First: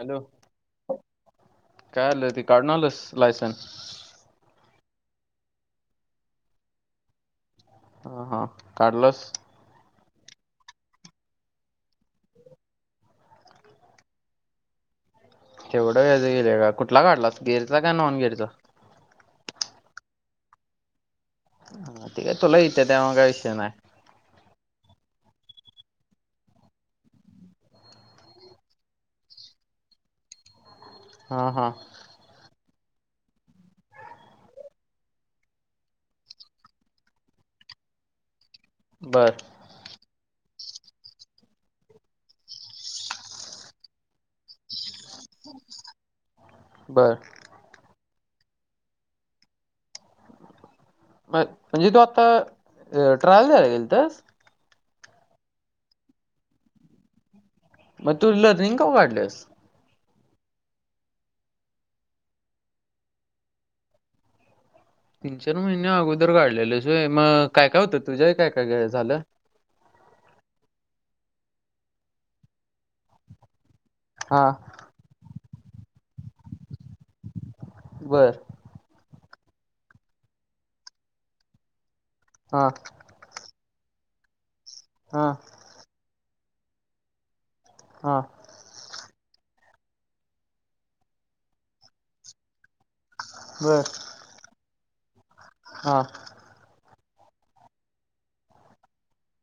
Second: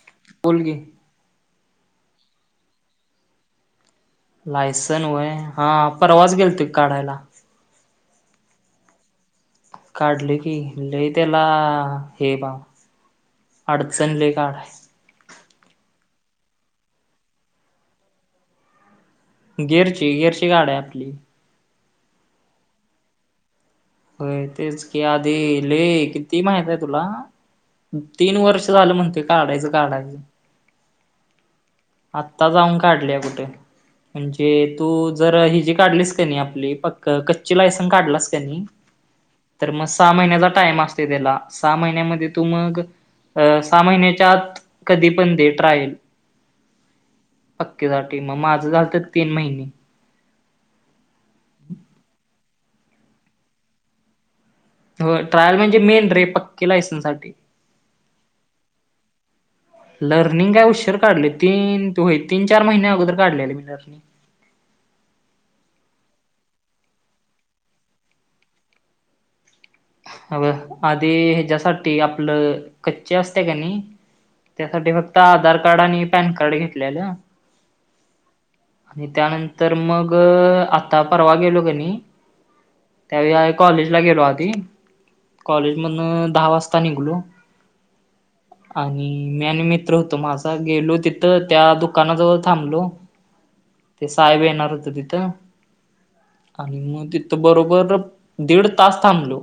Hello बोल की काय आलं ते काढून आलस लायसन लायसन वय हा परवाच गेलतो काढायला. हा हा काढलास? काढले की लई त्याला हे बा अडचणले काळ आहे. तेवढं वेज गेले का कुठला काढडलास गेरचा का नॉन गेरचा? गेअरची गेअरची गाडी आहे आपली. ते काय तुला इथे त्यामुळं काय विषय नाय. होय तेच की आधी ले किती माहित आहे तुला. तीन वर्ष झालं म्हणतोय काढायचं काढायचं. हा हा. आत्ता जाऊन काढल्या कुठे. म्हणजे तू जर हिजी काढलीस का नाही आपली पक् कच्ची लायसन काढलास का नाही बरं तर म सहा महिन्याचा टाइम असते त्याला सहा महिन्यामध्ये तू मग अ सहा महिन्याच्यात कधी पण दे ट्रायल बरं पक्केसाठी मग माझं झालंतं तीन महिने. मत म्हणजे तू आता अ ट्राल द्यायला गेलतास. हो ट्रायल म्हणजे मेन रे पक्के लायसनसाठी. मग तू लर्निंग का वाढलेस? लर्निंग काय उशर काढले तीन ते होय तीन चार महिने अगोदर काढलेले मी लर्निंग. तीन चार महिने अगोदर काढलेले शे म काय काय होतं तुझ्या काय काय झालं? अव आदी ह्याच्यासाठी आपलं कच्चे असते क नी हा. त्यासाठी फक्त आधार कार्ड आणि पॅन कार्ड घेतलेलं. बरं आणि त्यानंतर मग आता परवा गेलो क नी हा. त्यावेळी कॉलेज ला गेलो आधी हा. कॉलेज मधनं दहा वाजता निघलो हां. आणि मी आणि मित्र होतो माझा गेलो तिथं त्या दुकानाजवळ थांबलो बर ते साहेब येणार होतं तिथं. हा आणि मग तिथं बरोबर दीड तास थांबलो.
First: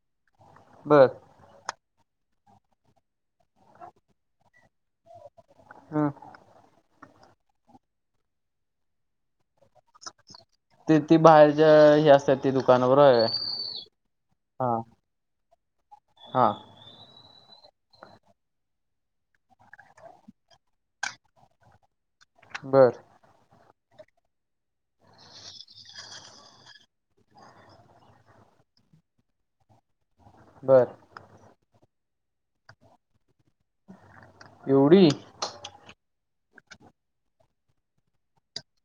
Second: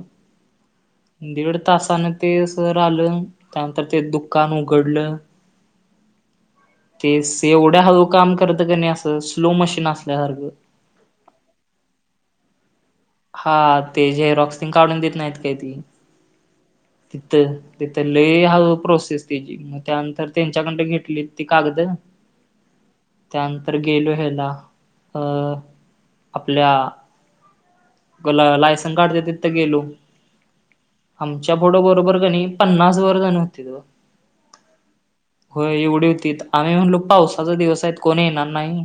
बरं दीड तासाने ते सर आलं त्यानंतर ते दुकान उघडलं हां. तेस एवढ्या हळू काम करत क नाही असं स्लो मशीन असल्यासारखं. ते ती बाहेरच्या हे असतत्यात ते दुकानावर आहे. हा ते झेक्सिंग काढून देत नाहीत काय ती. हां. तिथं तिथं लई हळू प्रोसेस तेजी. मग त्यानंतर त्यांच्याकडनं घेतली ती कागदं. बरं त्यानंतर गेलो ह्याला आपल्या पुन्हा लायसन काढण्यात तिथं गेलो. बर आमच्या पुढ‌ं बरोबर कणी पन्नास बरजण होतीत बघ. एवढी हो एवढी होतीत. आम्ही म्हणलो पावसाच दिवस आहेत कोणी येणार नाही.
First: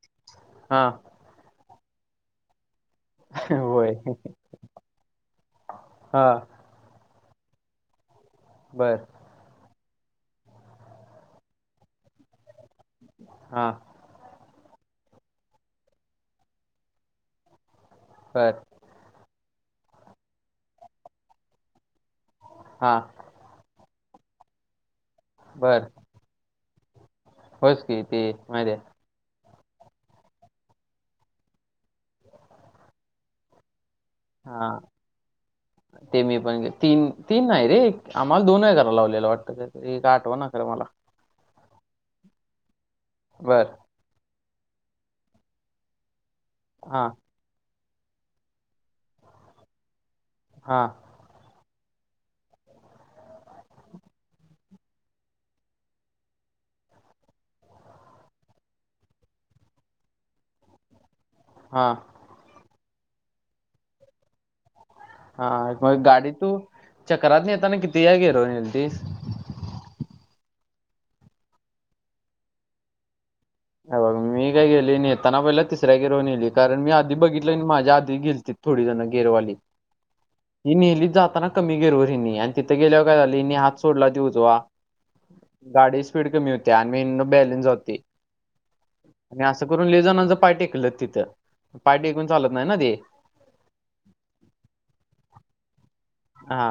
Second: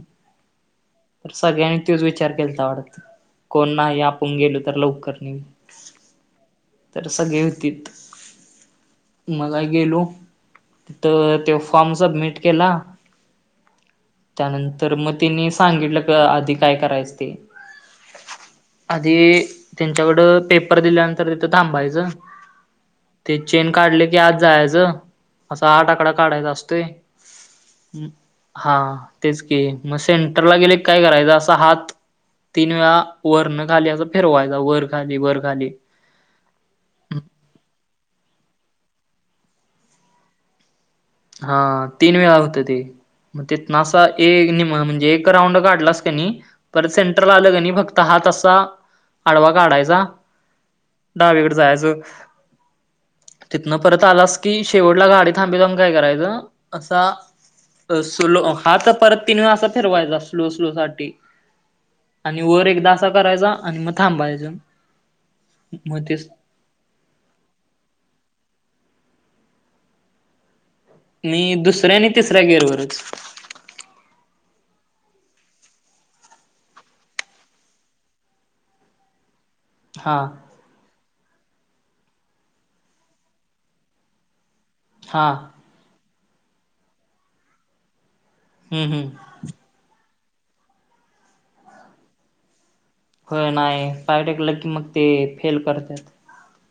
हा. सगळ्यांनी तोच विचार केलता वाटत. कोण होय नाही आपण गेलो तर लवकर, नाही हा तर सगळी होतीत. बरं. मग गेलो तीत तो फॉर्म सबमिट केला. हा. त्यानंतर मग तिनी सांगितलं, आधी काय करायच ते. बर. आधी तेच्याकड पेपर दिल्यानंतर तिथं थांबायचं. हा. ते चेन काढले की आज जायचं, असा बर आठ आकडा काढायचा असतोय. होच की हम् ते माहिती हा. आहे तेच की, मग सेंटरला गेले काय करायच. असा हात तीन वेळा वर न खाली असं. फिरवाय चा हा वरखाली वरखाली. ते मी पण तीन तीन नाही रे, आम्हाला दोन वेळा कराय लावलेलं वाटतं एक आठवना खर मला. हा तीन वेळा होत ते, मग बर तीतन असं. एक निम्म म्हणजे, राऊड काढलास कणी परत हा सेंटरला आलास कणी फक्त. त हात असा, आडवा काढायचा. हां. डावीकड जायाचं तिथनं परत आलास की, शेवटला गाडी [unintelligible] काय करायचं असा. स्लो हा हात‌ परत तीन वेळा असा फिरवायचा, स्लो स्लो साठी. हा. आणि वर एकदा असा करायचा, आणि मग थांबायचं. हां मग गाडी तू, चक्रातन येताना कितीचा घेरव न्हेलतीस. मी दुसऱ्या आणि तिसऱ्या गेरवरच. अ बघ मी काय गेली येताना पहिला तिसऱ्या घेरवर नेली. कारण मी आधी बघितल आणि माझ्या आधी गेलतीत. थोडी जणं गेरवाली. हा. मी न्हेली जाताना कमी गेरवर हेणी, आणि तिथं गेल्यावर काय झालं. हेणी हात सोडला तो उजवा. हां. गाडी स्पीड कमी होती, आणि मग बॅलेन्स जातोय. हम् हम्. आणि असं करून लै जानाचं पाय टेकलं तिथं, पाय टेकून चालत नाही ना ते. हो नाही पाय टेकलं की, मग ते फेल करत्यात. हा.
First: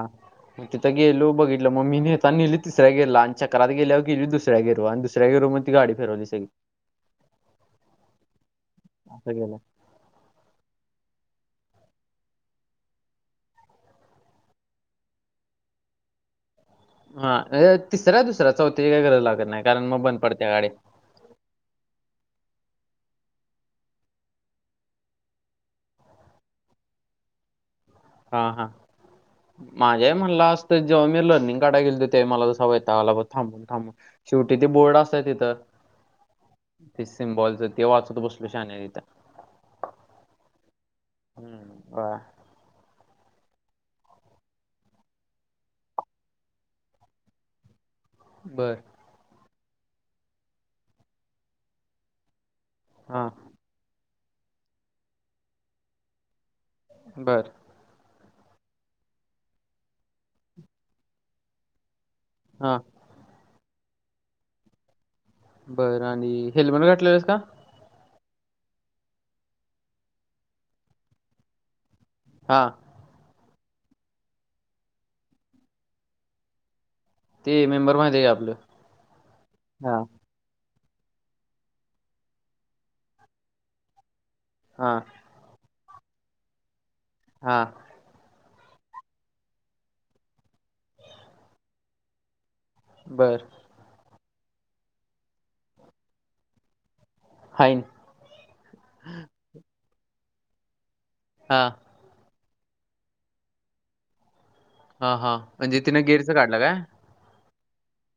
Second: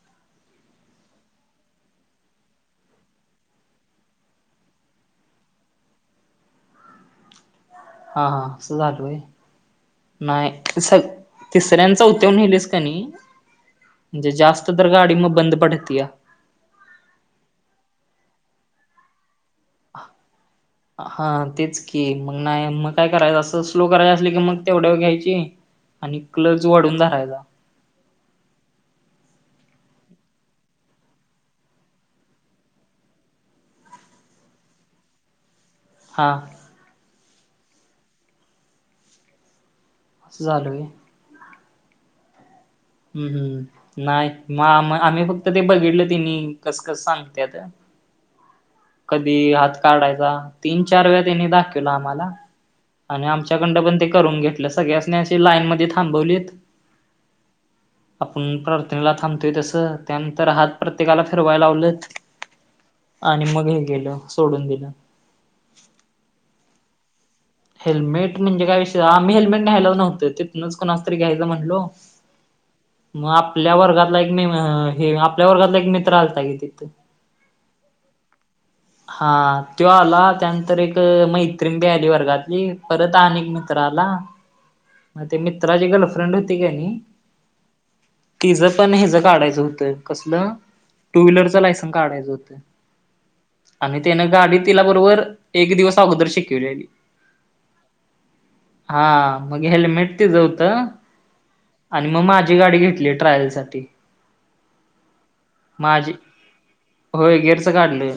तिथ गेलो बघितलो. मग मी नेता ना नेली तिसऱ्या गेरला आणि, चक्रात गेल्यावर गेली दुसऱ्या गेर आणि दुसऱ्या गेरवर. ती गाडी फेरवली सी. हां हां, अस झाल व्हयं. असं केलं नाही स तिसऱ्यां आणि चौथ्यावर न्हेलस कणी. म्हणजे जास्त तर गाडी मग बंद पडत्या. हा तिसरा दुसरा चौथ्याची काही गरज लागत नाही. कारण मग बंद पडत्या गाडी. हा तेच की, मग नाही मग काय करायचं. असं स्लो करायचं असल की, मग तेवढ्या वर घ्यायची. आणि क्लज वाढून धरायचा. हा हा. माझ्या हि म्हणलं असतं जेव्हा मी लर्निंग काढाय गेलतो, त्यावेळी मला असा वैताग आला बघ थांबून थांबून. शेवटी ते बोर्ड असतंय तिथं. हां. ते सिमबॉलच ते वाचत बसलो शान्या तिथं. असं झालं व्हयं. हम्म होय. हम्म हम्म. नाही मग आम-आम्ही फक्त ते बघितलं त्यांनी कस कस सांगत्यात. बरं. कधी हात काढायचा तीन चार वेळा त्यांनी दाखवला आम्हाला आणि हा आमचं त्यांचाकडंन पण ते करून घेतलं. सगळ्यासनी असं लाईनमध्ये थांबवलीत. बर. आपण प्रार्थनेला थांबतोय तसं, त्यानंतर हात प्रत्येकाला फिरवायला लावलंत. हा. आणि मग हे केलं सोडून दिलं. बरं आणि हेल्मेट घातलेलस का? हेल्मेट म्हणजे काय विषय आम्ही हेल्मेट न्यायलाच नव्हतं. तिथनंच कोणाच तरी घ्यायचं म्हणलो. हा. मग आपल्या वर्गातला एक मे हे आपल्या वर्गातला एक मित्र आलता की तिथं. ते मेंबर माहिती आहे का आपलं हा त्यो हा आला त्यानंतर एक तर मैत्रिण बी आली वर्गातली परत आणि एक मित्र आला. हा. मग ते मित्राची गर्लफ्रेंड होती की नई हा. तिज पण हेज काढायचं होतं कसलं? टू व्हीलरच लायसन काढायचं होतं. बर. आणि त्यानं गाडी तिला बरोबर एक दिवस अगोदर शिकीवलेली. फाईन. हा मग हेल्मेट तीज होतं. हा. आणि मग माझी गाडी घेतली ट्रायलसाठी. हा हा म्हणजे तिनं गेअरच काढलं काय? होय गेअरच काढलोय.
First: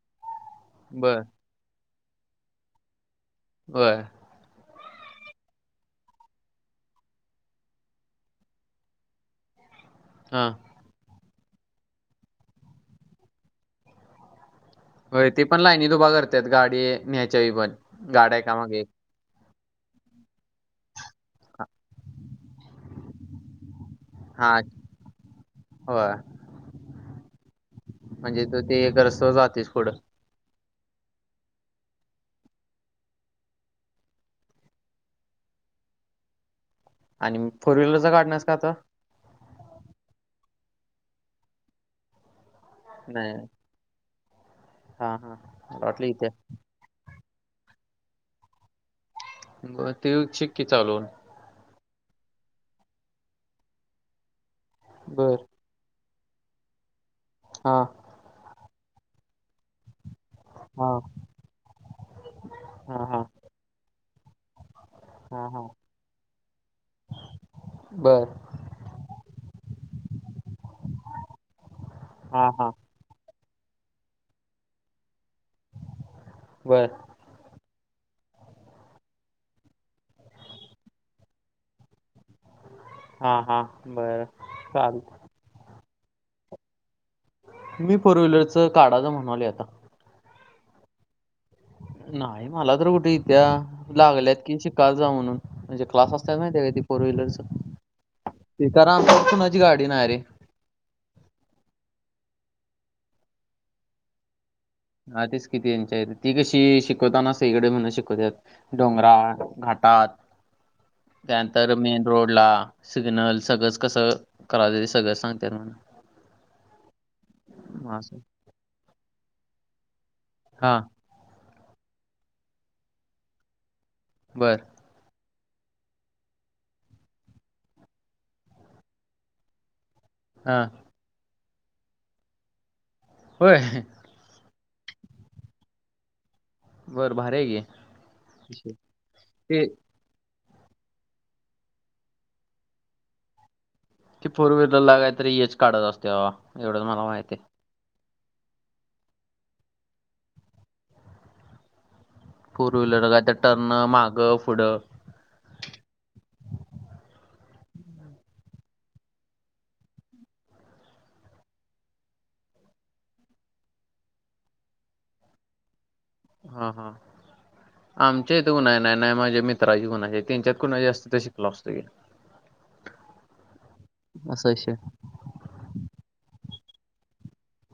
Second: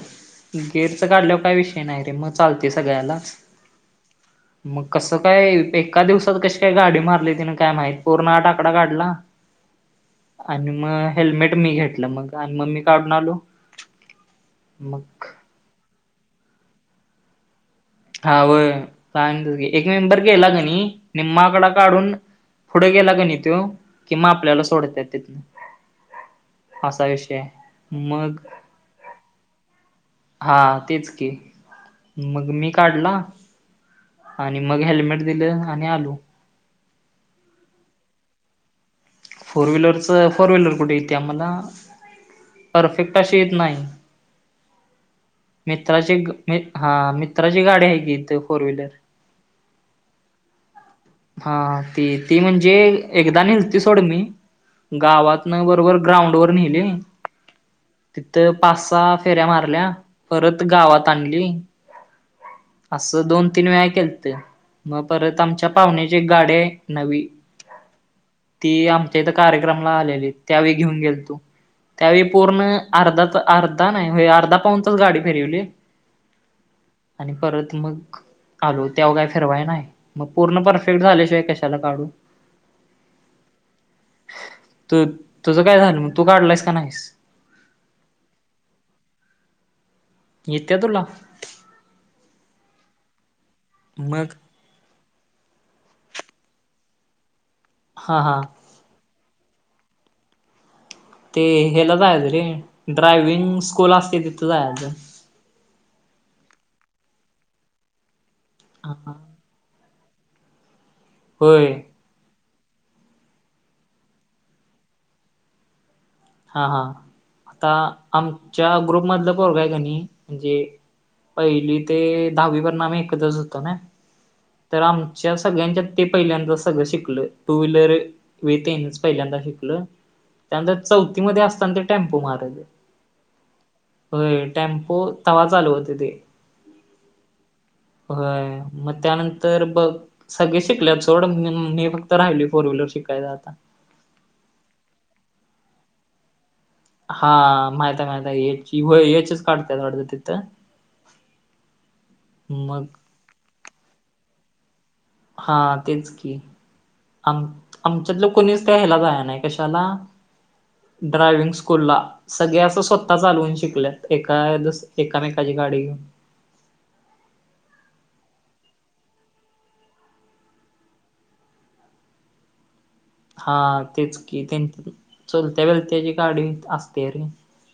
गेअरच बर काढल्यावर काय विषय नाही रे मग चालतंय सगळ्याला. होय. मग कसं काय ते एका दिवसात कशी काय गाडी मारली तिने काय माहित. पूर्ण आठ आकडा काढला हा आणि मग हेल्मेट मी घेतलं मग आणि मग मी काढून आलो. मग होय ते पण लाईनीत उभा करत्यात गाडी न्यायच्या वेळी पण. हा गाड्या एका होय. मागे एक [unintelligible] की एक मेंबर गेला कनई निम्मा आकडा काढून पुढे गेला कनई त्यो की मग हा आपल्याला सोडत्यात तिथंन होय असा विषय आहे. मग म्हणजे तू ते जरासं जातयच पुढं. हा तेच की, मग मी काढला. आणि मग हेल्मेट दिलं आणि आलो. आणि फोर व्हीलरचं काढणार हाईस का आता? फोर व्हीलरचं फोर व्हीलर कुठे येत्या मला. परफेक्ट अशी येत नाही. हा हा. मला वाटलं मित्राची इथे एक हा मित्राची गाडी आहे की इथं फोर व्हीलर. मग ते चेक्की चालवून हा ती ती म्हणजे एकदा नेलती सोड मी. बर गावातनं बरोबर ग्राउंडवर न्हेली. हा. तिथं पाच सहा फेऱ्या मारल्या. परत हा गावात आणली, हा हा असं दोन तीन वेळा केलंत. मग परत हा हा आमच्या पाहुण्यांची एक गाडी आहे नवी. बर ती आमच्या इथं कार्यक्रमला आलेली त्यावेळी घेऊन गेलतो. त्यावेळी हा पूर्ण हा अर्धाच अर्धा नाही होय अर्धा पाऊण तास गाडी फिरवली. बरं. आणि परत मग [unintelligible] त्यावर काय फिरवाय नाही. मग पूर्ण परफेक्ट झाल्याशिवाय कशाला काढू. हा हा बरं तू चालतय. तुझं काय झालं मग तू काढलायस काय नाहीस? मी फोर व्हीलरच काढावं म्हणलोय आता. येत्या तुला? नाही मला तर कुठं येत्या मग लागल्यात की शिक का जा म्हणून म्हणजे क्लास असतात माहिती आहे काय ते फोर व्हीलरच. हा हा. इथं [unintelligible] कुणाची गाडी नाही रे. ते हेला जायच रे ड्रायविंग स्कूल असते तिथं जायचं. ह तेच किती त्यांच्या हेत ती कशी शिकवताना सईकडे म्हणून शिकवतात. हां डोंगराळ, घाटात होय त्यानंतर मेन रोडला, सिग्नल सगळंच कसं करावं ते सगळं सांगत्यात म्हण. हा हा. आता मग असं. आमच्या ग्रुपमधलं पोरग आहे की नाही म्हणजे हां, पहिली ते दहावीपर्यंत आम्ही एकत्रच होतो नाही. बरं. तर आमच्या सगळ्यांच्यात ते पहिल्यादा सगळं शिकलोय टू व्हीलर मी तेनेच पहिल्यांदा शिकलोय. हां. त्यानंतर चौथीमध्ये असताना ते टेम्पो मारालं. होय? होय टेम्पो तवा चालू होते ते. बरं भारी आहे होय, की. मग त्यानंतर ते बघ सगळी शिकल्यात सोड [unintelligible] मी फक्त राहिली फोर व्हीलर शिकायचा आता. ती फोर व्हीलरला काहीतरी एच काढायचं असतंय बाबा. एवढंच मला हा माहिती आहे माहितेय माहितेय याची हो याचीच काढत्यात वाटतं तिथं. ़ फोर मग व्हीलर ला काय त्या टर्न मागं पुढं हा तेच की. आम-आमच्यातलं कोणीच त्या ह्याला जायाय नाही कशाला ड्रायव्हिंग स्कूलला. सगळे असं स्वतः चालवून शिकल्यात एका एकामेकाची गाडी घेऊन. हा हा. आमच्या इथं पण आहे. नाही नाही माझ्या मित्राची पण आहे, तेनच्यात कुणाची असती तर शिकलो असतो की. [inaudible] हा तेच की असं तेन विषय चुलत्या बिलत्याची गाडी असत्या रे.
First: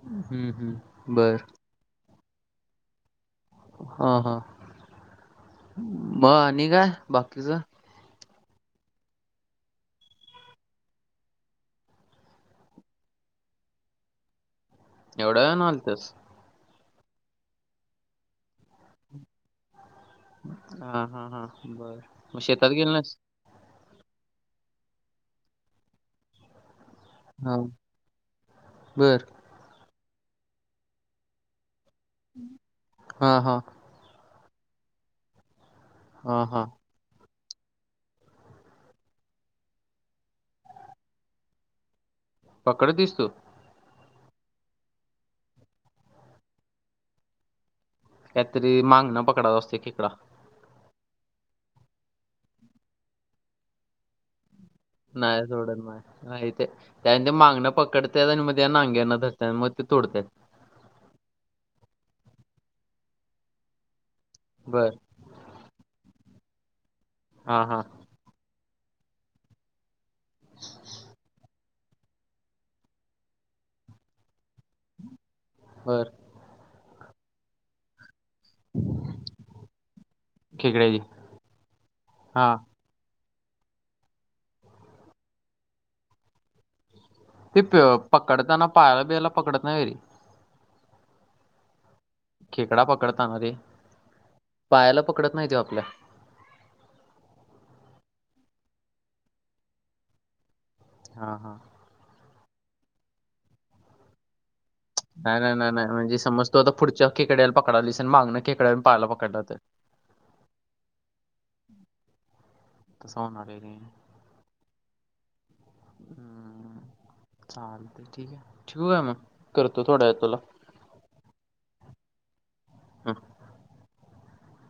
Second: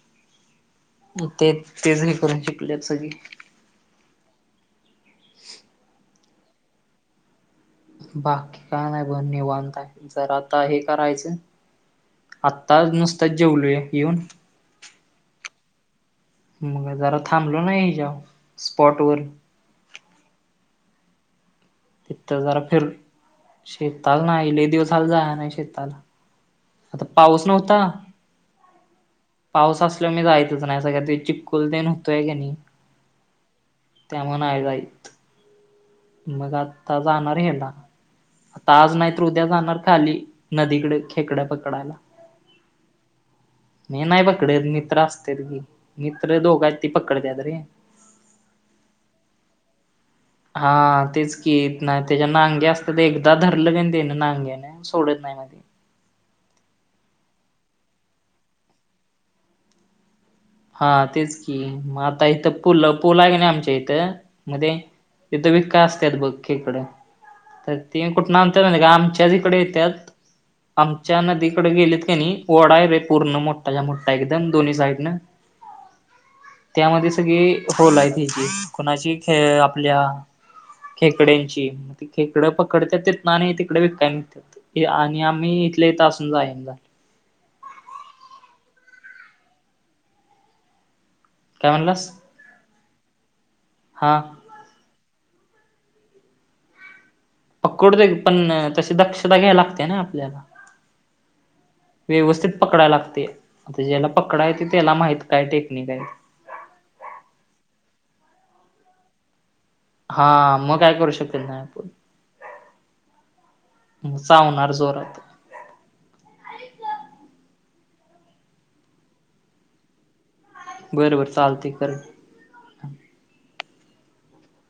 हम्म हम्म. बर ते तेच करून शिकलेल्यात सगळी. हा हा. मग आणि काय बाकीचं? बाकी काय नाही बघ निवांत आहे. जरा आता हे करायचं आत्ताच नुसताच जेवलोय येऊन. एवढ्या वेळानं आणत्यास? मग जरा थांबलो नाही हेज्यावर स्पॉटवर. हा हा हा. बर मग तिथं जरा शेतात फिर गेलं नाहीस? शेताला नाही लई दिवस झालं जाया नाही शेताला. पाऊस हा नव्हता, बर पाऊस असल्याने मी जायचं नाही असं काहीतरी चिपकून कुलदन होतोय क नाही, हा हा त्या म्ह आ जायत हा हा मजात- आता जाणार हेड, आता आज नाही तर उद्या जाणार खाली नदीकडे खेकड्याप आकडयला पकडत दिसतो. मी नाही पकडेत, मित्र असतेल मित्र दोघांचे पकडतात काहीतरी मागं न, पकडां असते केकडा. हा तेच की, त ना त्याच्या नागे असत ते एकदा धरलं क ते ना नांग्या ना नाही, सोडच नाही. ह ते त्यान ते मागना पकडतात आणि मग नांग्यांना रत मग ते तोडतात. हा तेच की, मग आता इथ पूल पूल आहे ना आमच्या इथ, मध्ये बर इथ वीका असत बघ, केकडा हा तर हा ते कुठ आमच्या इकडे येतात, आमच्या नदी- डे गेलीत का नाही, ओडा आहे रे पूर्ण मोठा ज्या मोठा एकदम दोन्ही साईड न बर! त्यामध्ये सगळी, होल आहे ती कुणाची खेळ आपल्या, खेकड्याची खेकड्यांची खेकड हा तिकडे विकय, आणि आम्ही इथले इथं असून जाईन ते प पकडताना, पायाला बिला पकडत नाही काय म्हणलास? खेकडा पकडता रे, मध्ये हां पायाला पकडत नाही ते आपल्या. पकडते पण, तशी दक्षता घ्याय लागते ना आपल्याला. हा हा व्यवस्थित पकडायला लागते, आता ज्याला पकडा येत त्याला माहित नाही काय नाही नाही नाही टेकनिक आहे. म्हणजे समज तू आता पुढच्या खेकड्याला पकडालीस आणि माग, ना खकड्याला पाहायला पकडतात. हा मग, काय करू शकल नाही आपण. तसं होणार आहे रे चावणार जोरात चाल ठीक आहे, ठेिकू आहे मग करतो थोडा आहे तुला. बरं बर, चालते कर. [inaudible]